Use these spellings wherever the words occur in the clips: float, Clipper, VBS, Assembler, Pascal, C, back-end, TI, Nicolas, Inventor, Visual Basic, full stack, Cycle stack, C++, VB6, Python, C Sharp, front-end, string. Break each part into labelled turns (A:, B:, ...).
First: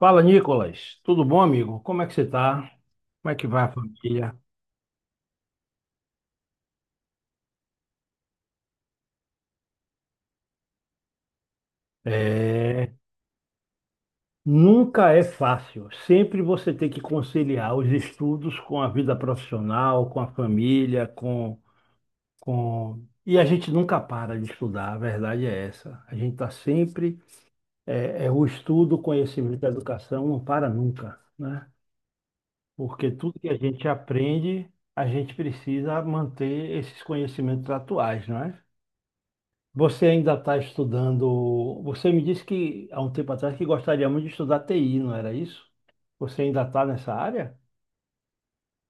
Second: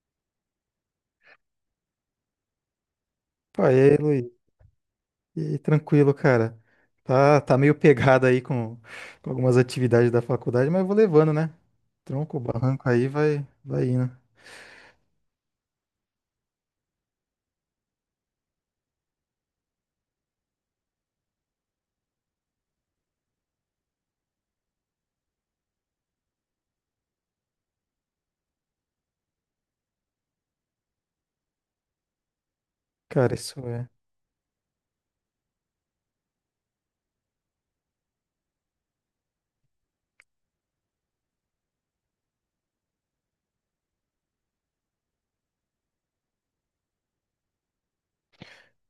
A: Fala, Nicolas. Tudo bom, amigo? Como é que você tá? Como é que
B: Pô,
A: vai a
B: e aí,
A: família?
B: Luiz? E aí, tranquilo, cara. Tá meio pegado aí com algumas atividades da faculdade, mas vou levando, né? Tronco, barranco
A: É,
B: aí vai indo.
A: nunca é fácil. Sempre você tem que conciliar os estudos com a vida profissional, com a família, com. E a gente nunca para de estudar, a verdade é essa. A gente está sempre. É, é o estudo, o conhecimento, a educação não para nunca, né? Porque
B: Cara,
A: tudo que a
B: isso
A: gente
B: é.
A: aprende, a gente precisa manter esses conhecimentos atuais, não é? Você ainda está estudando. Você me disse que há um tempo atrás que gostaria muito de estudar TI, não era isso? Você ainda está nessa área?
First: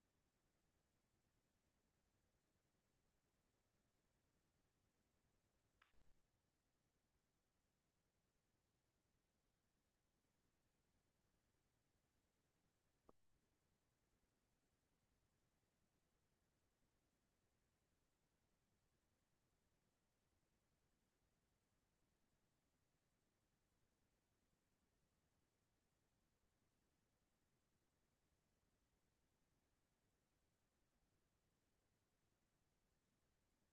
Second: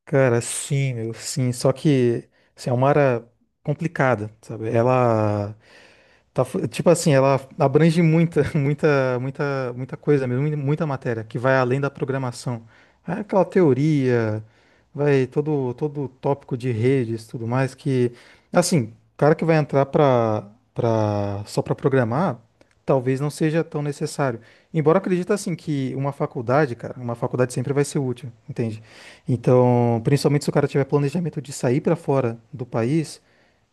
B: Cara, sim, meu, sim. Só que assim, é uma área complicada, sabe? Ela tá, tipo assim, ela abrange muita, muita coisa mesmo, muita matéria que vai além da programação. É aquela teoria, vai todo o tópico de redes, tudo mais que assim, o cara que vai entrar para só para programar, talvez não seja tão necessário. Embora eu acredite assim que uma faculdade, cara, uma faculdade sempre vai ser útil, entende? Então, principalmente se o cara tiver planejamento de sair para fora do país,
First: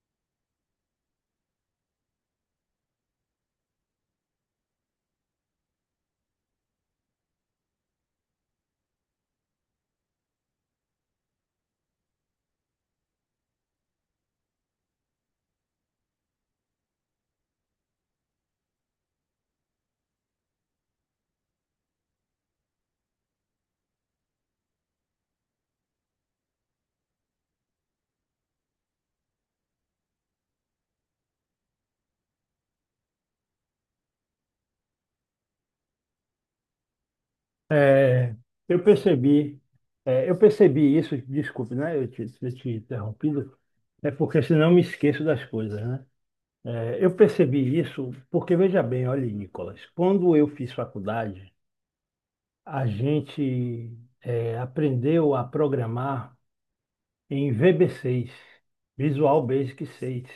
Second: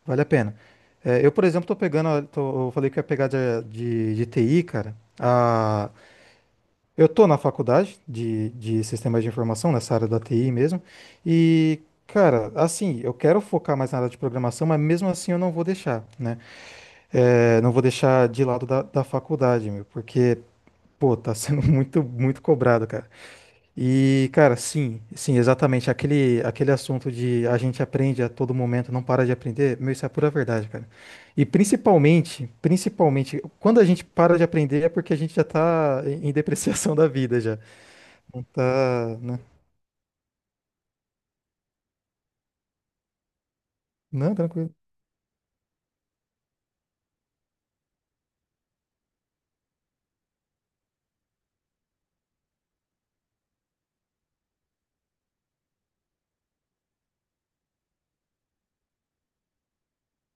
B: vale a pena. É, eu, por exemplo, tô pegando, eu falei que ia pegar de TI, cara. Eu tô na faculdade de sistemas de informação, nessa área da TI mesmo. E, cara, assim, eu quero focar mais na área de programação, mas mesmo assim eu não vou deixar, né? É, não vou deixar de lado da faculdade, meu, porque, pô, tá sendo muito, muito cobrado, cara. E, cara, sim, sim, exatamente. Aquele assunto de a gente aprende a todo momento, não para de aprender, meu, isso é a pura verdade, cara. E principalmente, quando a gente para de aprender é porque a gente já tá em depreciação da vida já.
A: É,
B: Não
A: Eu
B: tá, né?
A: percebi, eu percebi isso, desculpe, né? Ter te interrompido, é
B: Não,
A: porque senão eu
B: tranquilo.
A: me esqueço das coisas, né? É, eu percebi isso porque, veja bem, olha, Nicolas, quando eu fiz faculdade, a gente, aprendeu a programar em VB6, Visual Basic 6.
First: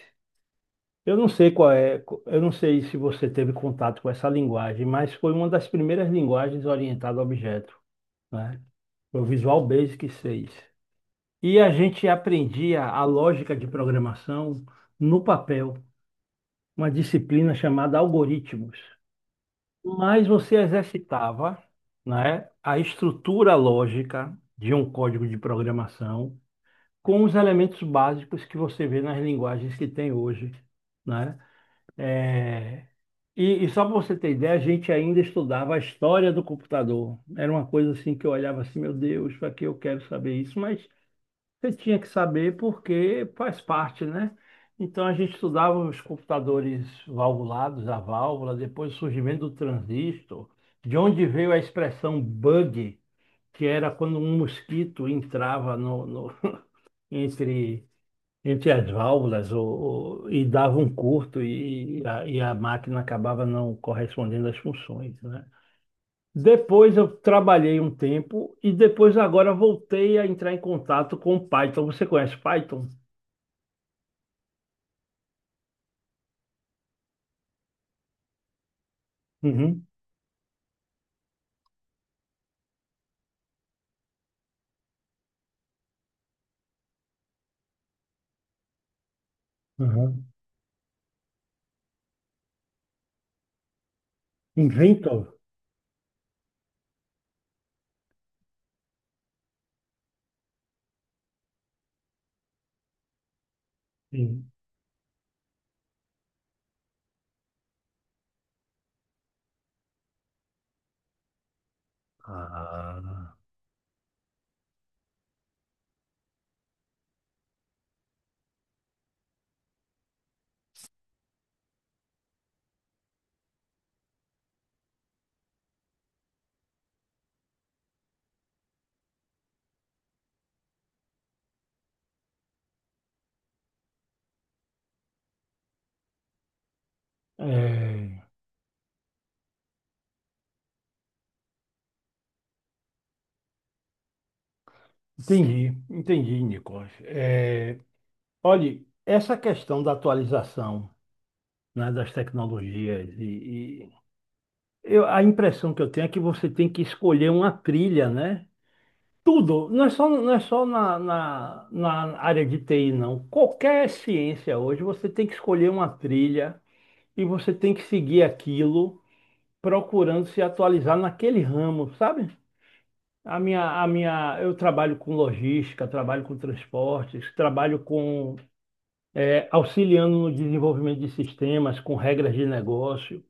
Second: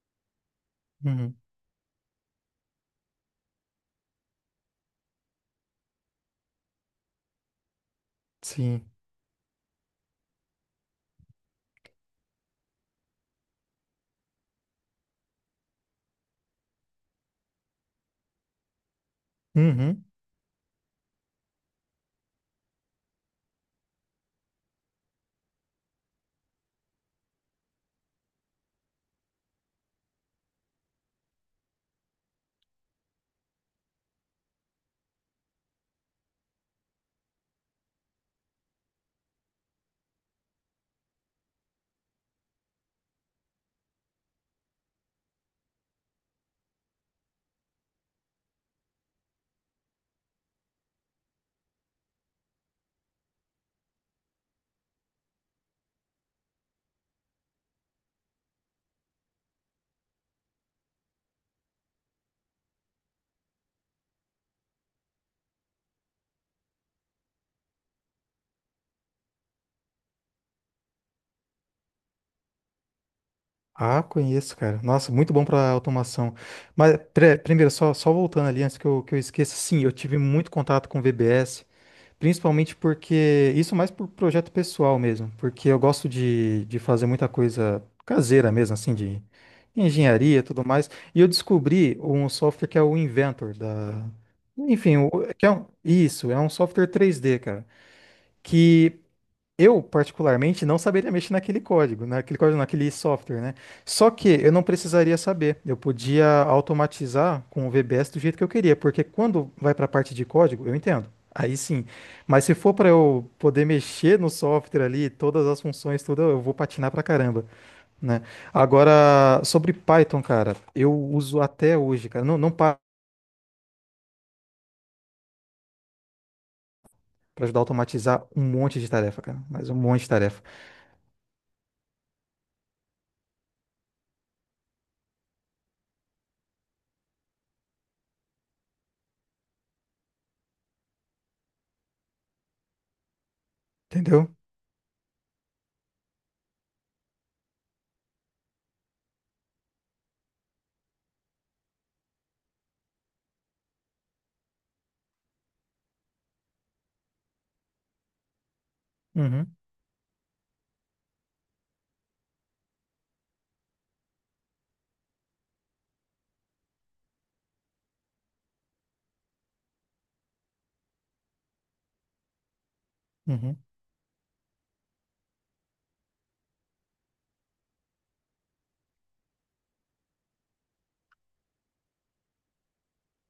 A: Eu não
B: Uhum.
A: sei qual é, eu não sei se você teve contato com essa linguagem, mas foi uma das primeiras linguagens orientada a objeto, né?
B: Sim.
A: Foi o Visual Basic 6. E a gente aprendia a lógica de programação no papel, uma disciplina chamada algoritmos.
B: Uhum.
A: Mas você exercitava, né, a estrutura lógica de um código de programação com os elementos básicos que você vê nas linguagens que tem hoje, né? É, e só para você ter ideia, a gente ainda estudava a história do computador. Era uma coisa assim que eu olhava assim, meu Deus, para que eu quero saber isso? Mas você tinha que saber porque faz parte, né? Então a gente estudava os computadores valvulados, a válvula, depois o surgimento do transistor, de onde veio a expressão bug, que era quando um mosquito entrava no entre entre as válvulas, e dava um curto, e a máquina acabava não correspondendo às funções, né? Depois eu trabalhei um tempo e depois agora voltei a entrar em contato com o Python. Você conhece Python?
B: Ah, conheço, cara. Nossa, muito bom para automação. Mas primeiro, só voltando ali antes que eu esqueça, sim,
A: Uhum,
B: eu tive muito contato com VBS. Principalmente porque. Isso mais por projeto pessoal mesmo. Porque eu gosto de fazer muita coisa caseira mesmo, assim, de
A: uhum.
B: engenharia e tudo mais. E eu descobri um software que é o Inventor da. Enfim,
A: Inventor?
B: que é isso, é um software 3D, cara. Que eu, particularmente, não saberia mexer naquele código, naquele software, né? Só que eu
A: Sim.
B: não precisaria saber. Eu podia automatizar com o VBS do jeito que eu queria, porque quando vai para a parte de código, eu entendo. Aí sim. Mas se for para eu
A: Ah,
B: poder mexer no software ali, todas as funções, tudo, eu vou patinar pra caramba, né? Agora, sobre Python, cara, eu uso até hoje, cara. Não, não para ajudar a automatizar um monte de tarefa, cara, mas um monte de tarefa,
A: É,
B: entendeu?
A: entendi, entendi, Nicolas. É, olhe, essa questão da atualização, né, das tecnologias, e, a impressão que eu tenho é que você tem que escolher uma trilha, né?
B: Uhum,
A: Tudo, não é só na área de TI, não. Qualquer ciência hoje, você tem que escolher uma trilha e você tem que seguir aquilo, procurando se atualizar naquele ramo, sabe?
B: uhum,
A: Eu trabalho com logística, trabalho com transportes, trabalho com, auxiliando no desenvolvimento de sistemas, com regras de negócio.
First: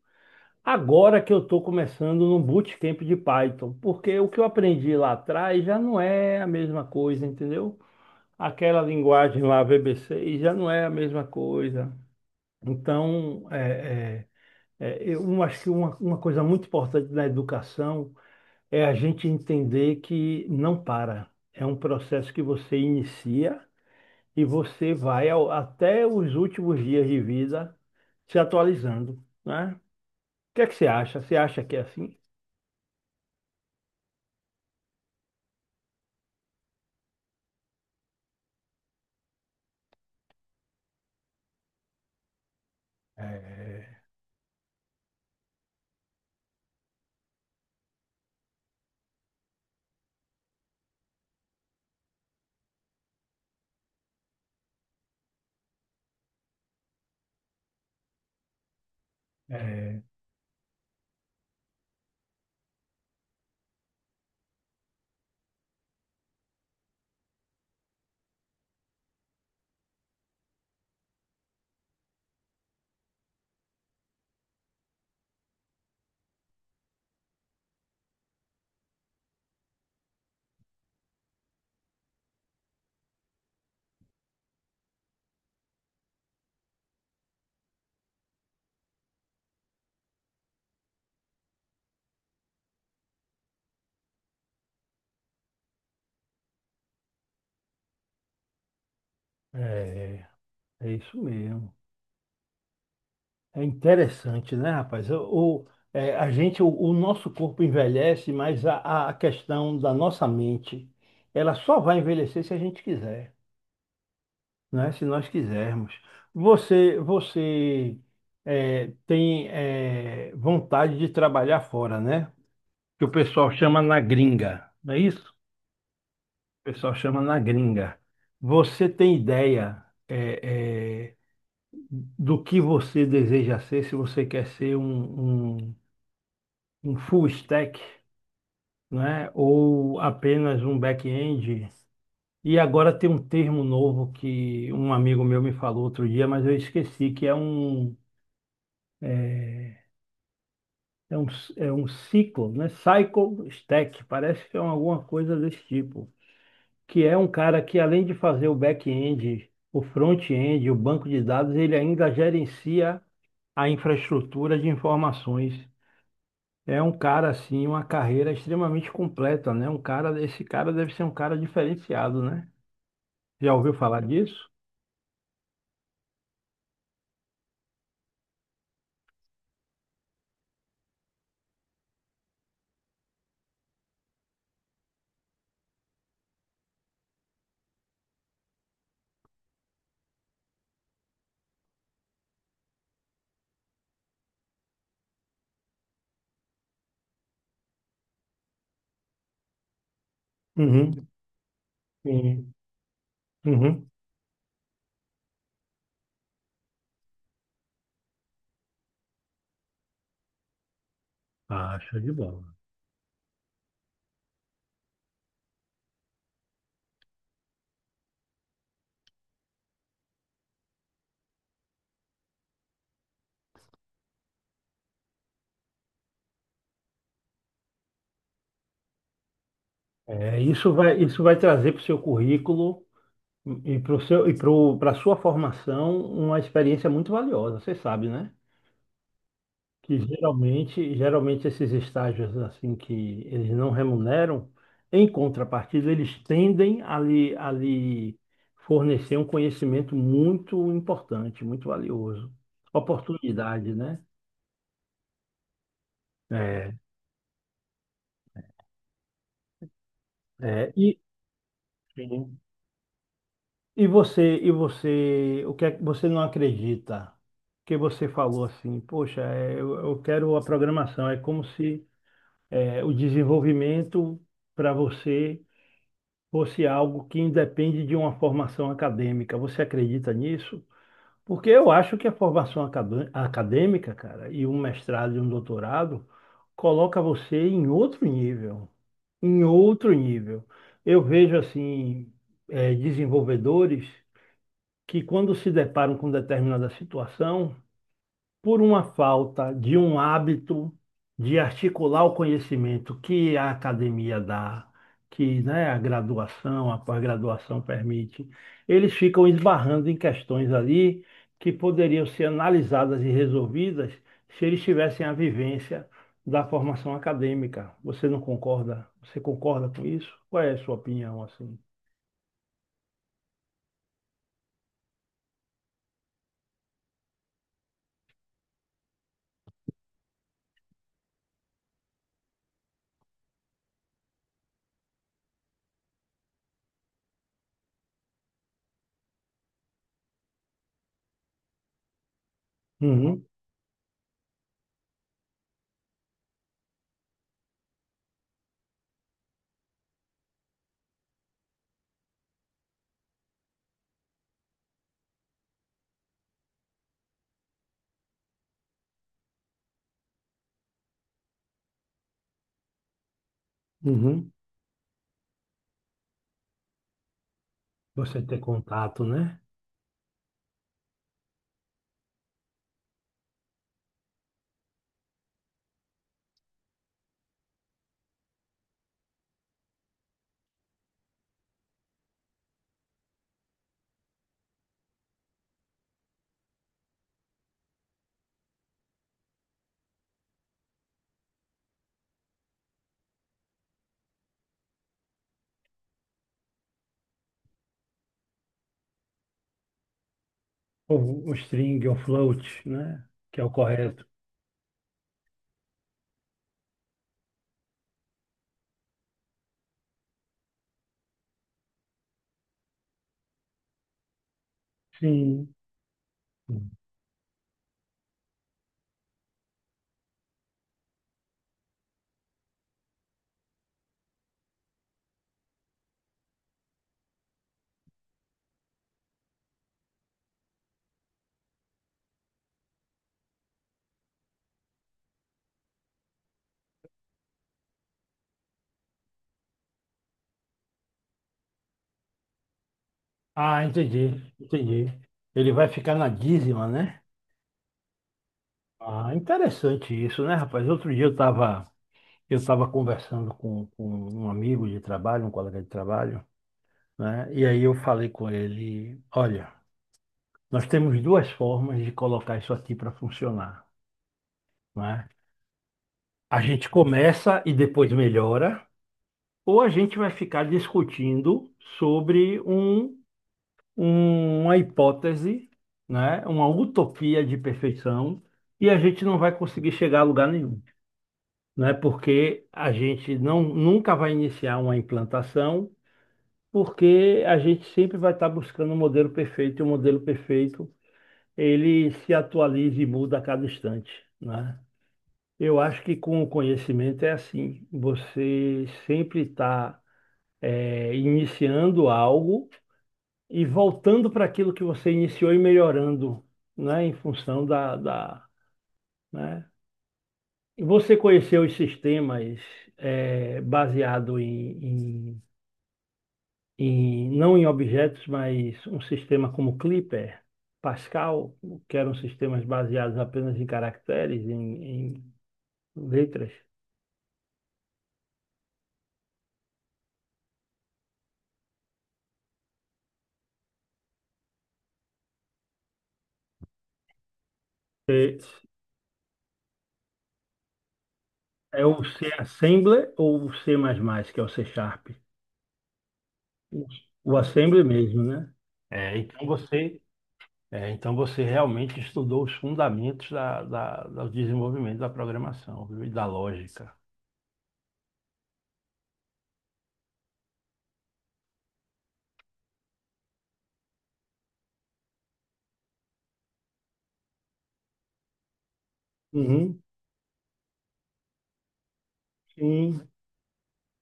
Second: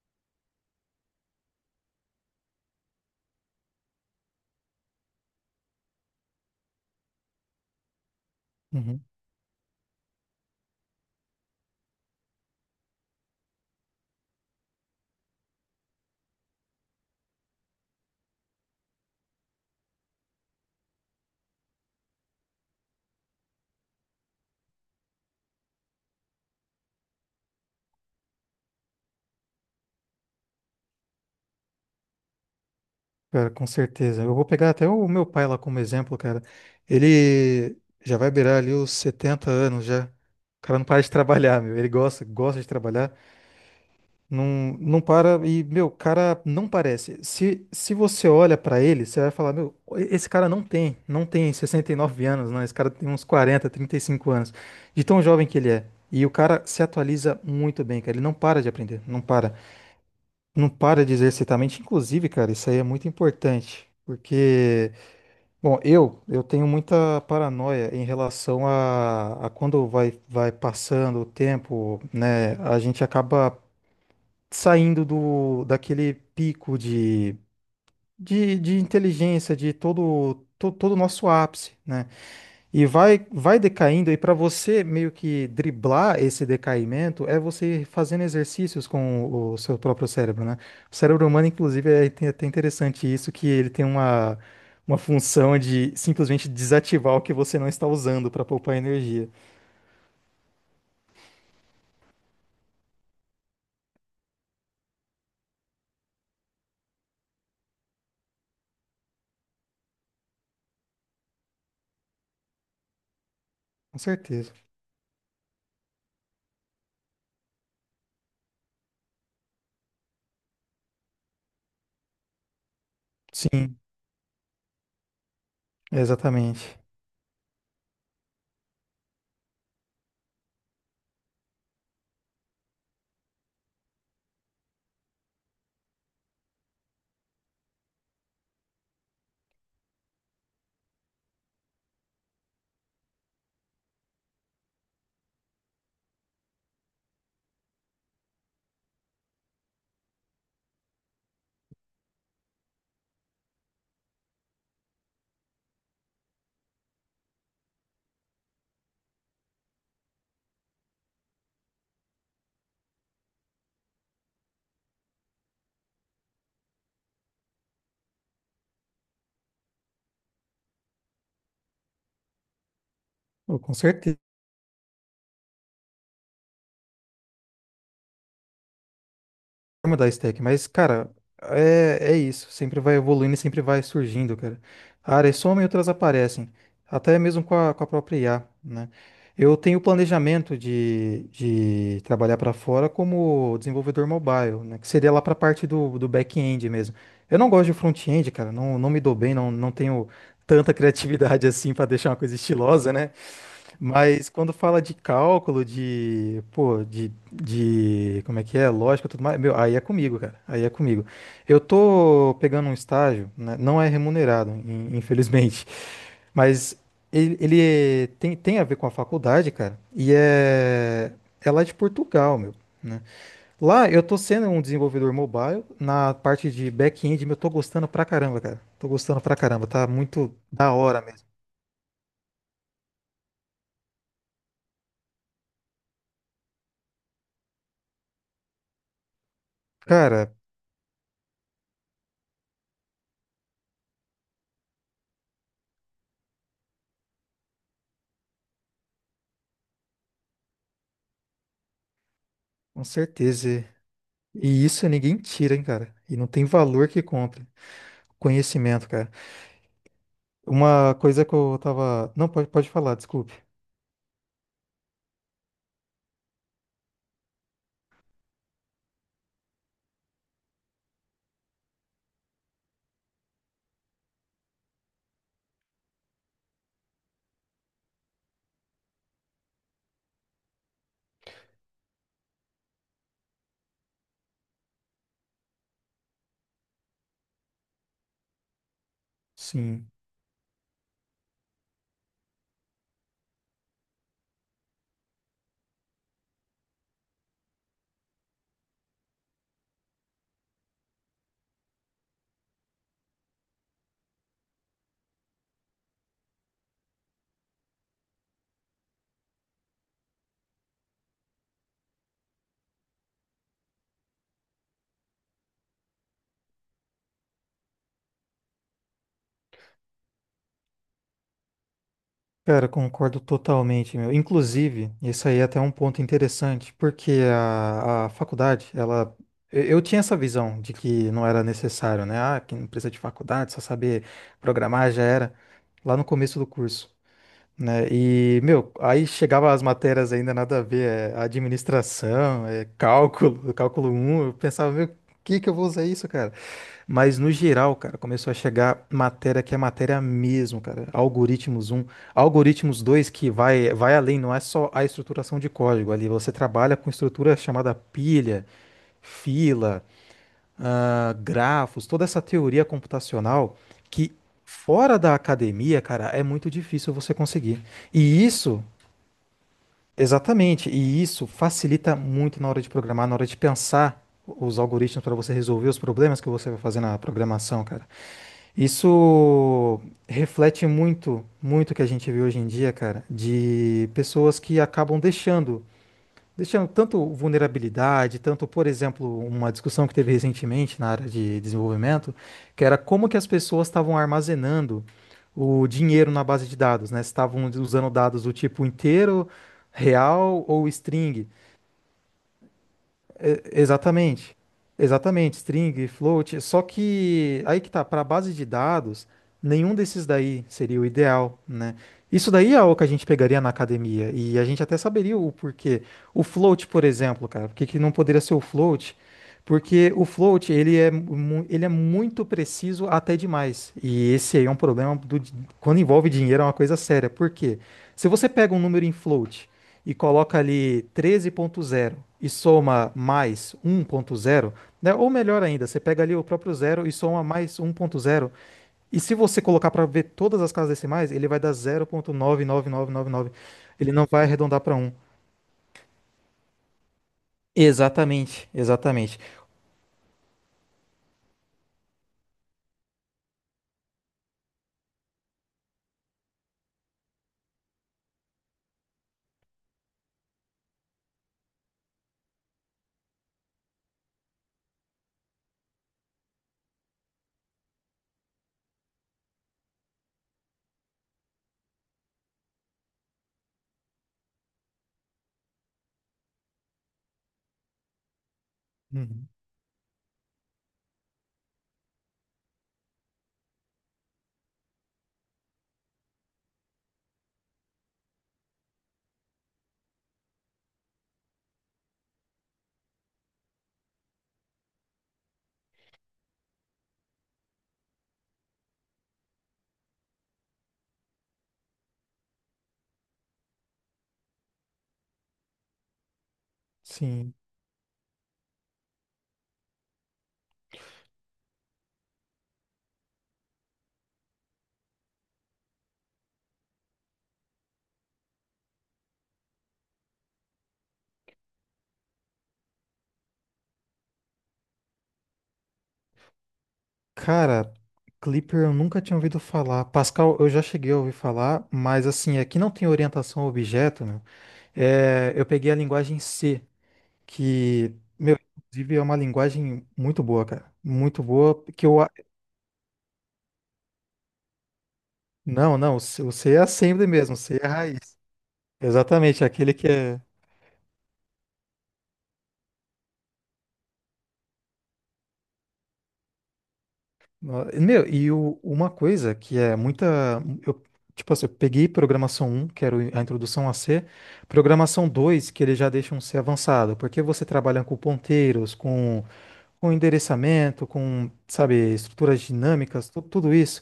A: Agora que eu estou começando num bootcamp de Python, porque o que eu aprendi lá atrás já não é a mesma coisa, entendeu? Aquela
B: uhum.
A: linguagem lá, VB6, já não é a mesma coisa. Então, acho que uma coisa muito importante na educação é a gente entender que não para. É um processo que você inicia e você vai até os últimos dias de vida se atualizando, né? O que é que você acha? Você acha que é assim?
B: Cara, com certeza. Eu vou pegar até o meu pai lá como exemplo, cara. Ele já vai beirar ali os 70 anos já. O cara não para de trabalhar, meu. Ele gosta, gosta de trabalhar. Não, não para e, meu, o cara não parece. Se você olha pra ele, você vai falar, meu, esse cara não tem 69 anos, não. Esse cara tem uns quarenta trinta e cinco anos. De tão jovem que ele é. E o cara se atualiza muito bem, cara. Ele não para de aprender, não para.
A: É,
B: Não para de exercitar a mente. Inclusive, cara, isso aí é muito importante. Porque, bom, eu tenho muita paranoia em relação a quando vai passando o tempo, né? A gente acaba saindo daquele pico de inteligência, de todo o nosso ápice, né? E vai decaindo, e para você meio que driblar esse decaimento, é você fazendo exercícios com o seu próprio cérebro, né? O cérebro humano, inclusive, é até interessante isso, que ele tem uma função de simplesmente desativar o que você não está usando para poupar energia.
A: é, é isso mesmo. É interessante, né, rapaz? O nosso corpo envelhece, mas a questão da nossa mente, ela só vai envelhecer se a gente quiser,
B: Com certeza.
A: né? Se nós quisermos. Você tem vontade de trabalhar fora, né? Que o pessoal
B: Sim,
A: chama na gringa, não é isso? O
B: exatamente.
A: pessoal chama na gringa. Você tem ideia? é, é, do que você deseja ser, se você quer ser um full stack, né? Ou apenas um back-end. E agora tem um termo novo que um amigo meu me falou outro dia, mas eu esqueci, que é é, é um, um ciclo, né? Cycle stack, parece que é alguma coisa desse tipo. Que é um cara que, além de fazer o back-end, o front-end, o banco de dados, ele ainda gerencia a infraestrutura de informações. É um cara assim, uma carreira extremamente completa, né? Um cara, esse cara deve ser um cara diferenciado, né? Já
B: Oh,
A: ouviu
B: com
A: falar
B: certeza.
A: disso?
B: Vai mudar a stack, mas, cara, é, é isso. Sempre vai evoluindo e sempre vai surgindo, cara. Áreas somem e outras aparecem. Até mesmo com a própria IA, né? Eu tenho planejamento de trabalhar para fora como desenvolvedor mobile, né? Que seria lá para a parte do back-end mesmo. Eu não gosto de front-end, cara. Não, não me dou bem, não, não tenho tanta
A: Uhum,
B: criatividade assim para deixar uma coisa
A: sim,
B: estilosa, né?
A: uhum.
B: Mas quando fala de cálculo, de, pô, como é que é, lógica, e tudo mais, meu, aí é comigo, cara, aí é comigo. Eu
A: Ah, show de
B: tô
A: bola.
B: pegando um estágio, né, não é remunerado, infelizmente, mas ele tem a ver com a faculdade, cara, e é lá de Portugal, meu, né? Lá eu tô sendo um desenvolvedor mobile, na parte de back-end, meu, eu tô gostando pra caramba, cara, tô gostando pra caramba, tá muito
A: É,
B: da
A: isso vai,
B: hora
A: isso
B: mesmo.
A: vai trazer para o seu currículo e para o seu, e para a sua formação uma experiência muito valiosa, você sabe, né? Que
B: Cara,
A: geralmente esses estágios assim que eles não remuneram, em contrapartida, eles tendem a lhe fornecer um conhecimento muito importante, muito valioso.
B: com certeza.
A: Oportunidade, né?
B: E isso ninguém tira, hein, cara. E não tem
A: É,
B: valor que compre. Conhecimento, cara.
A: é,
B: Uma
A: e,
B: coisa que eu tava. Não,
A: Sim.
B: pode, pode falar, desculpe.
A: E você, o que é que você não acredita? Que você falou assim, poxa, eu quero a programação. É como se o desenvolvimento para você fosse algo que independe de uma formação acadêmica. Você acredita nisso? Porque eu acho que a formação acadêmica, cara, e um mestrado e um doutorado coloca você em outro nível, em
B: Sim.
A: outro nível. Eu vejo assim, desenvolvedores que, quando se deparam com determinada situação, por uma falta de um hábito de articular o conhecimento que a academia dá, que, né, a graduação, a pós-graduação permite, eles ficam esbarrando em questões ali que poderiam ser analisadas e resolvidas se eles tivessem a vivência da formação acadêmica. Você não concorda? Você concorda com isso? Qual é a sua opinião assim?
B: Cara, concordo totalmente, meu. Inclusive, isso aí é até um ponto interessante, porque a faculdade, ela. Eu tinha essa visão de que não era necessário, né? Ah, que não precisa de faculdade, só saber programar já era. Lá no começo do curso. Né? E, meu, aí chegava as matérias ainda nada a ver, é administração, é
A: Uhum,
B: cálculo, cálculo um eu pensava, meu, que eu vou usar isso, cara? Mas no geral, cara, começou a chegar matéria que é matéria mesmo, cara. Algoritmos um algoritmos 2 que vai além, não é só a estruturação de código ali, você trabalha com estrutura chamada pilha, fila, ah, grafos, toda essa teoria computacional que
A: uhum.
B: fora da academia, cara, é muito difícil você conseguir.
A: Você
B: E
A: ter
B: isso,
A: contato, né?
B: exatamente, e isso facilita muito na hora de programar, na hora de pensar os algoritmos para você resolver os problemas que você vai fazer na programação, cara. Isso reflete muito, muito o que a gente vê hoje em dia, cara, de pessoas que acabam deixando tanto vulnerabilidade, tanto, por exemplo, uma discussão que teve recentemente na área de desenvolvimento, que era como que as pessoas estavam armazenando o dinheiro na base de dados, né? Se estavam usando dados do tipo inteiro, real ou
A: Ou
B: string.
A: o string, ou float, né? Que
B: É,
A: é o correto.
B: exatamente. Exatamente, string, float. Só que aí que tá, para base de dados, nenhum desses daí seria o ideal, né? Isso daí é o que a gente pegaria na academia e a gente até saberia o
A: Sim.
B: porquê. O float, por exemplo, cara, por que que não poderia ser o float? Porque o float, ele é, ele é muito preciso até demais. E esse aí é um problema quando envolve dinheiro, é uma coisa séria. Por quê? Se você pega um número em float e coloca ali 13.0 e soma mais 1.0, né? Ou melhor ainda, você pega ali o próprio zero e soma mais 1.0. E se você colocar para ver todas as casas decimais, ele vai dar 0.99999.
A: Ah,
B: Ele não
A: entendi,
B: vai arredondar para
A: entendi.
B: um.
A: Ele vai ficar na dízima, né?
B: Exatamente,
A: Ah,
B: exatamente.
A: interessante isso, né, rapaz? Outro dia eu estava, eu estava conversando com um amigo de trabalho, um colega de trabalho, né? E aí eu falei com ele, olha, nós temos duas formas de colocar isso aqui para funcionar, né? A gente começa e depois melhora, ou a gente vai ficar discutindo sobre um, uma hipótese, né? Uma utopia de perfeição, e a gente não
B: Uhum.
A: vai conseguir chegar a lugar nenhum, né? Porque a gente não nunca vai iniciar uma implantação, porque a gente sempre vai estar buscando um modelo perfeito, e o modelo perfeito, ele se atualiza e muda a cada instante, né? Eu acho que com o conhecimento é assim, você sempre está iniciando algo e voltando para aquilo que você iniciou e melhorando, né, em
B: Sim.
A: função da, né? Você conheceu os sistemas, baseado em não em objetos, mas um sistema como Clipper, Pascal, que eram sistemas baseados apenas em caracteres, em letras.
B: Cara, Clipper eu nunca tinha ouvido falar. Pascal eu já cheguei a ouvir falar, mas assim, aqui não tem orientação a objeto, meu. É, eu peguei a linguagem C. Que,
A: Eh,
B: meu, inclusive é uma linguagem muito boa, cara. Muito boa,
A: É o
B: que eu.
A: C Assembler, ou o C++, que é o C Sharp?
B: Não, não, o C é assembly
A: O
B: mesmo, o C
A: Assembly
B: é a
A: mesmo,
B: raiz.
A: né? É, então
B: Exatamente, é aquele
A: você
B: que é.
A: É, então você realmente estudou os fundamentos do desenvolvimento da programação, viu? E da lógica.
B: Meu, e uma coisa que é muita. Eu, tipo assim, eu peguei programação um que era a introdução a C, programação 2 que ele já deixa um C avançado, porque você trabalha com ponteiros, com,
A: Uhum,
B: com endereçamento, com, sabe, estruturas
A: sim.
B: dinâmicas, tudo isso.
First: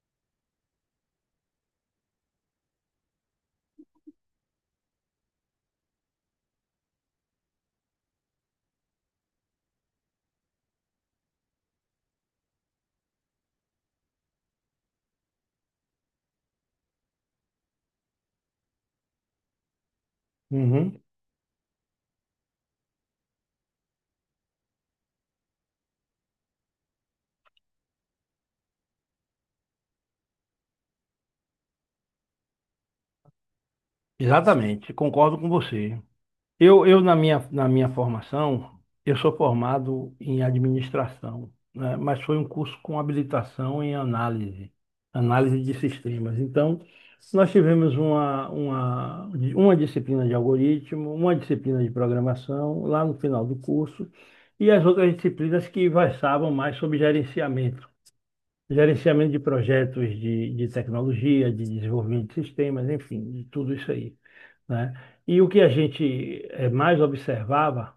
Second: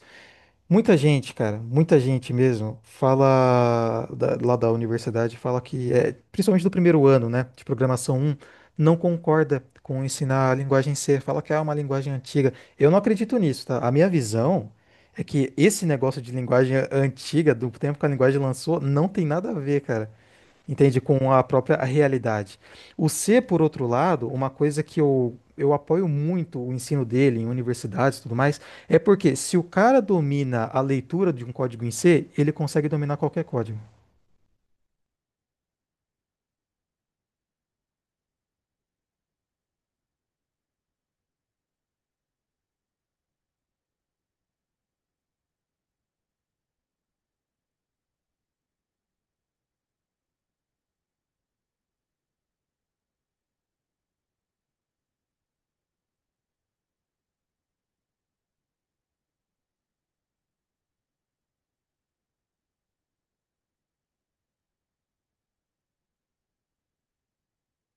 B: Muita gente, cara, muita gente mesmo, fala lá da universidade, fala que, é, principalmente do primeiro ano, né, de programação um, não concorda com ensinar a linguagem C, fala que é uma linguagem antiga. Eu não acredito nisso, tá? A minha visão é que esse negócio de linguagem antiga, do tempo que a linguagem lançou, não tem nada a ver, cara.
A: Uhum.
B: Entende? Com a própria realidade. O C, por outro lado, uma coisa que eu apoio muito o ensino dele em universidades e tudo mais, é porque se o cara domina a leitura de um código em C, ele consegue dominar qualquer código.
A: Exatamente, concordo com você. Eu, na minha formação, eu sou formado em administração, né? Mas foi um curso com habilitação em análise, análise de sistemas. Então, nós tivemos uma, uma disciplina de algoritmo, uma disciplina de programação lá no final do curso, e as outras disciplinas que versavam mais sobre gerenciamento, gerenciamento de projetos de tecnologia, de desenvolvimento de sistemas, enfim, de tudo isso aí, né? E o que a gente, mais observava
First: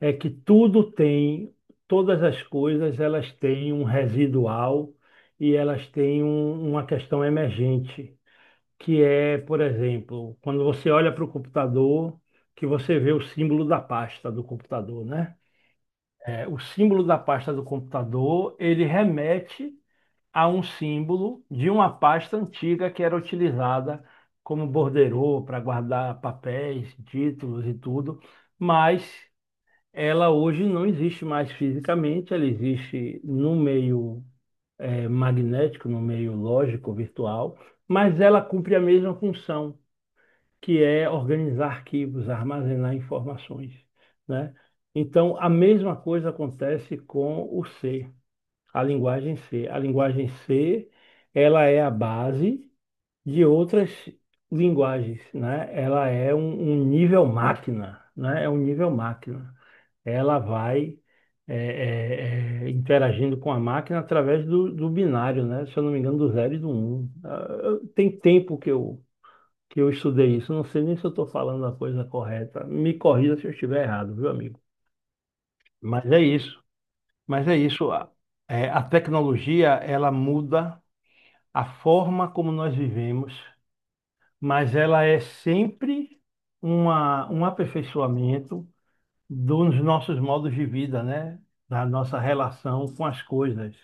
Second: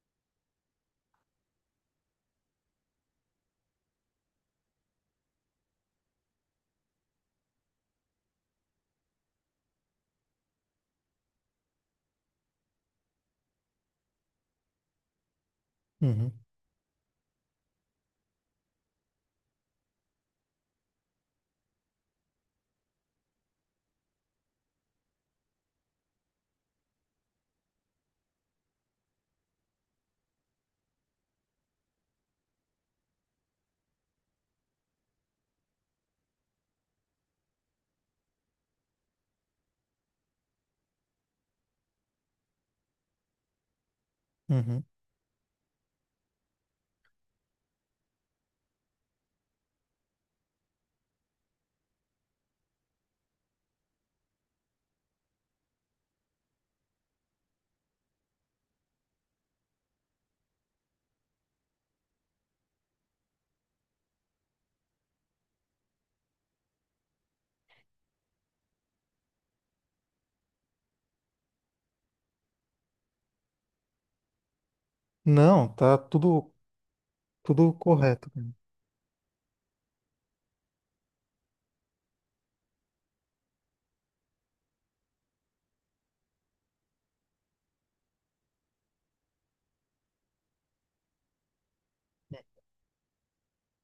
A: é que tudo tem, todas as coisas, elas têm um residual e elas têm uma questão emergente, que é, por exemplo, quando você olha para o computador, que você vê o símbolo da pasta do computador, né?
B: Uhum,
A: O símbolo da pasta do computador, ele remete a um símbolo de uma pasta antiga que era utilizada como borderô para guardar papéis, títulos e tudo, mas ela hoje não existe mais fisicamente, ela existe no meio, magnético, no meio lógico, virtual, mas ela cumpre a mesma função, que é organizar arquivos, armazenar informações, né?
B: uhum.
A: Então, a mesma coisa acontece com o ser. A linguagem C, ela é a base de outras linguagens, né? Ela é um nível máquina, né? É um nível máquina. Ela vai, interagindo com a máquina através do binário, né? Se eu não me engano, do zero e do um. Ah, tem tempo que eu estudei isso. Não sei nem se eu estou falando a coisa correta. Me corrija se eu estiver errado, viu, amigo?
B: Não, tá
A: Mas é
B: tudo,
A: isso. Mas é
B: tudo
A: isso.
B: correto, cara.
A: É, a tecnologia, ela muda a forma como nós vivemos, mas ela é sempre um aperfeiçoamento dos nossos modos de vida, né? Da nossa relação com as coisas,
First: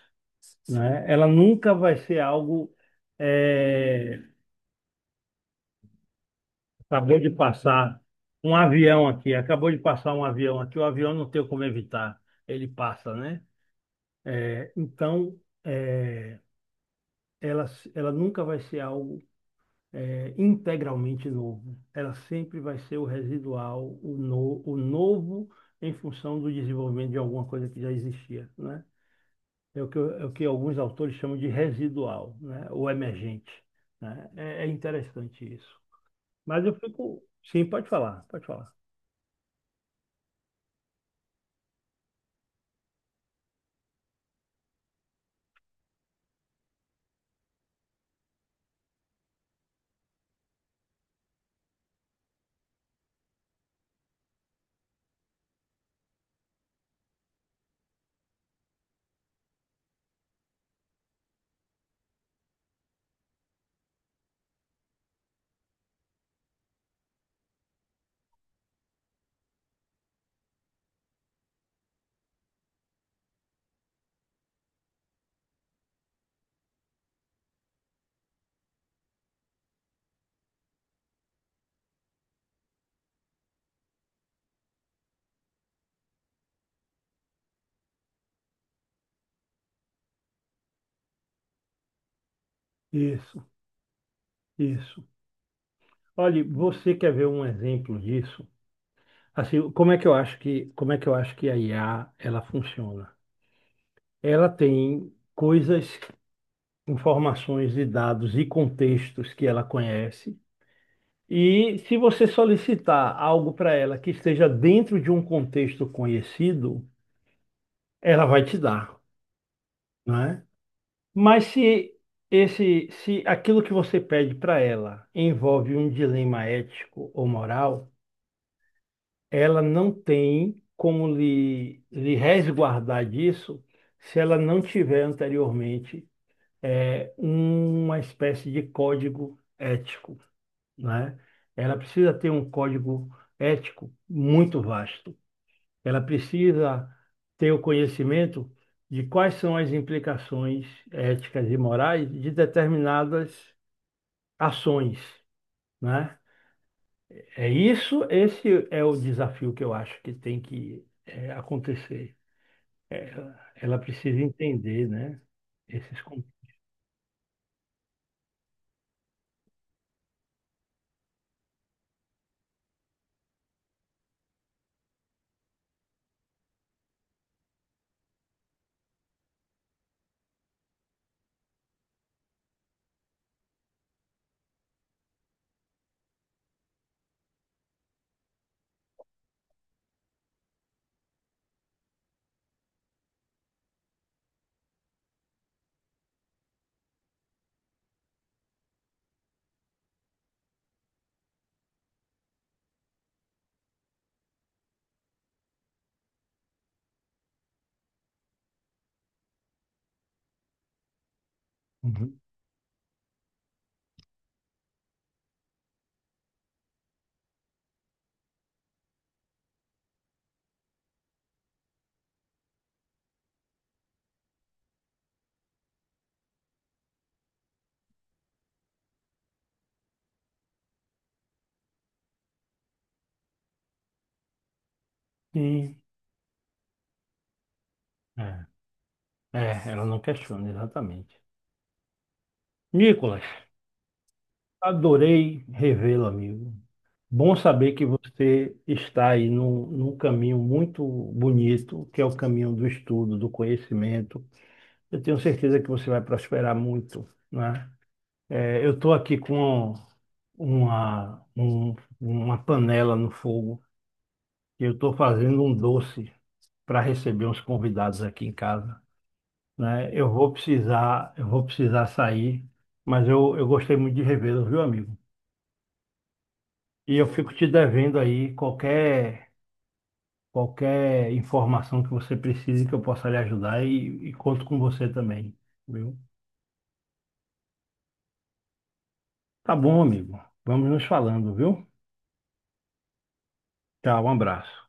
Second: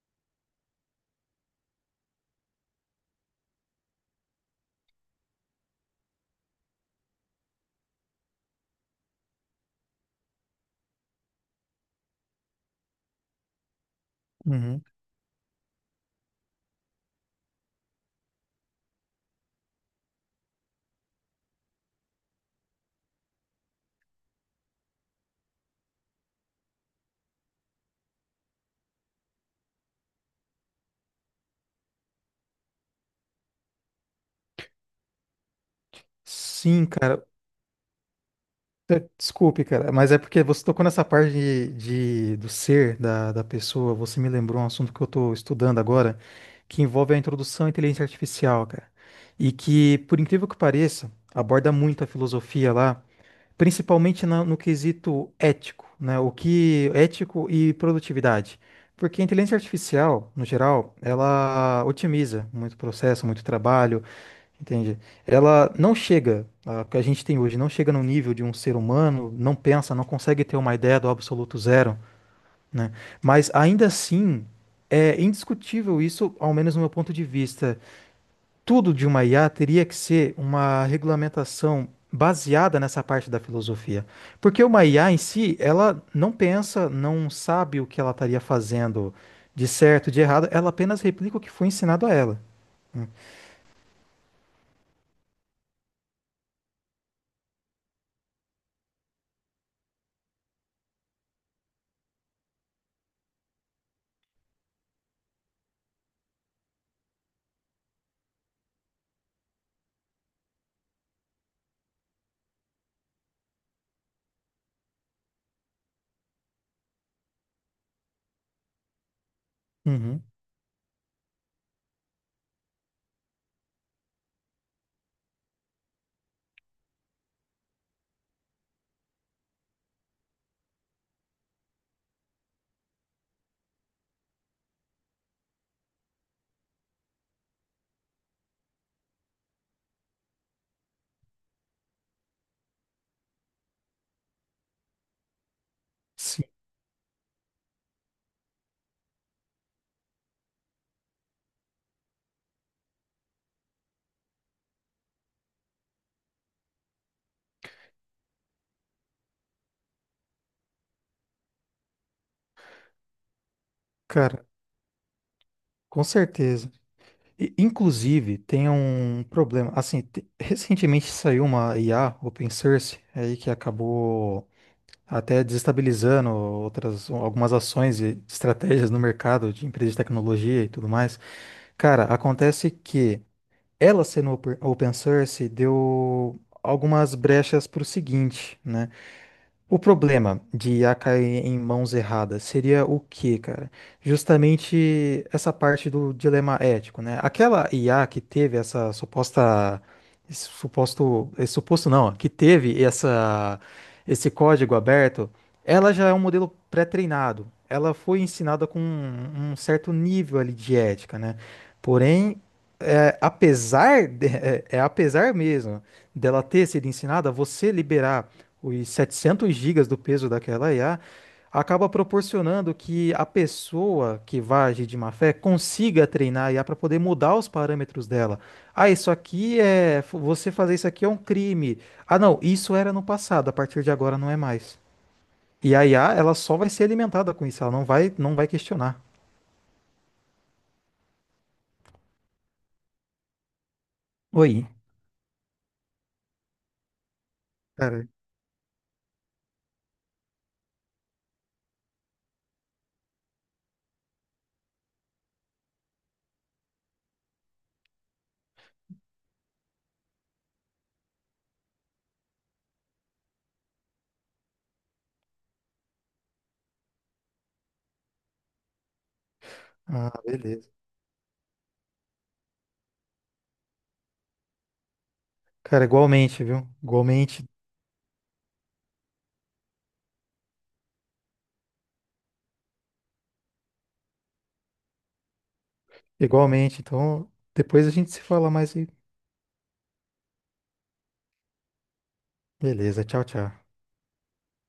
A: né? Ela nunca vai ser algo, eh, acabou de passar um avião aqui, acabou de passar um avião aqui, o avião não tem como evitar, ele passa, né?
B: Uhum.
A: Então, ela, ela nunca vai ser algo, integralmente novo. Ela sempre vai ser o residual, o, no, o novo em função do desenvolvimento de alguma coisa que já existia, né? É o que alguns autores chamam de residual, né? Ou emergente, né? É interessante isso. Mas eu
B: Sim,
A: fico.
B: cara.
A: Sim, pode falar, pode falar.
B: É, desculpe, cara, mas é porque você tocou nessa parte do ser da pessoa. Você me lembrou um assunto que eu estou estudando agora, que envolve a introdução à inteligência artificial, cara. E que, por incrível que pareça, aborda muito a filosofia lá, principalmente no quesito ético, né? O que ético e produtividade. Porque a inteligência artificial, no geral, ela otimiza muito processo, muito trabalho, entende? Ela não chega, a que a gente tem hoje, não chega no nível de um ser humano, não pensa, não consegue ter uma ideia do absoluto zero, né? Mas ainda assim, é indiscutível isso, ao menos no meu ponto de vista. Tudo de uma IA teria que ser uma regulamentação baseada nessa parte da filosofia. Porque uma IA em si, ela não pensa, não sabe o que ela estaria fazendo de certo, de errado, ela apenas replica o que foi ensinado a ela.
A: Isso, isso. Olha, você quer ver um exemplo disso? Assim, como é que eu acho que a IA ela funciona? Ela tem coisas, informações e dados e contextos que ela conhece. E se você solicitar algo para ela que esteja dentro de um contexto conhecido, ela vai te dar,
B: Uhum.
A: né? Mas se, se aquilo que você pede para ela envolve um dilema ético ou moral, ela não tem como lhe, resguardar disso se ela não tiver anteriormente é uma espécie de código ético. Né? Ela precisa ter um código ético muito vasto. Ela
B: Sim,
A: precisa ter o conhecimento de quais são as implicações éticas e morais de determinadas ações, né? É isso, esse é o desafio que eu acho que tem que, acontecer. Ela precisa
B: cara,
A: entender, né? Esses
B: com
A: con-
B: certeza. Inclusive, tem um problema. Assim, recentemente saiu uma IA open source aí que acabou até desestabilizando outras algumas ações e estratégias no mercado de empresas de tecnologia e tudo mais. Cara, acontece que ela sendo open source deu algumas brechas para o seguinte, né? O problema de a cair em mãos erradas seria o quê, cara? Justamente essa parte do dilema ético, né? Aquela IA que teve essa suposta, esse suposto não, que teve essa, esse código aberto, ela já é um modelo pré-treinado. Ela foi ensinada com um, um certo nível ali de ética, né?
A: Uhum.
B: Porém, é, apesar de- é é apesar mesmo dela ter sido ensinada, você liberar os 700 gigas do peso daquela IA, acaba proporcionando que a pessoa que vai agir de má fé consiga treinar a IA para poder mudar os parâmetros dela. Ah, isso aqui é. Você fazer isso aqui é um crime. Ah, não, isso era no passado, a partir de agora não é mais. E
A: Sim,
B: a IA, ela só vai ser alimentada com isso, ela não vai, não
A: é.
B: vai questionar.
A: É, ela não questiona, exatamente. Nicolas,
B: Oi.
A: adorei revê-lo, amigo. Bom saber que
B: Cara,
A: você está aí num, caminho muito bonito, que é o caminho do estudo, do conhecimento. Eu tenho certeza que você vai prosperar muito, né? Eu estou aqui com uma, uma panela no fogo, e eu estou fazendo um doce para receber uns convidados aqui em casa, né?
B: ah, beleza.
A: Eu vou precisar sair, mas eu gostei muito de revê-lo, viu, amigo?
B: Cara, igualmente, viu?
A: E eu fico
B: Igualmente,
A: te devendo aí qualquer, qualquer informação que você precise que eu possa lhe ajudar, e conto com você também, viu?
B: igualmente. Então, depois a gente se fala mais e.
A: Tá bom, amigo. Vamos nos falando, viu?
B: Beleza, tchau, tchau.
A: Tchau, um abraço.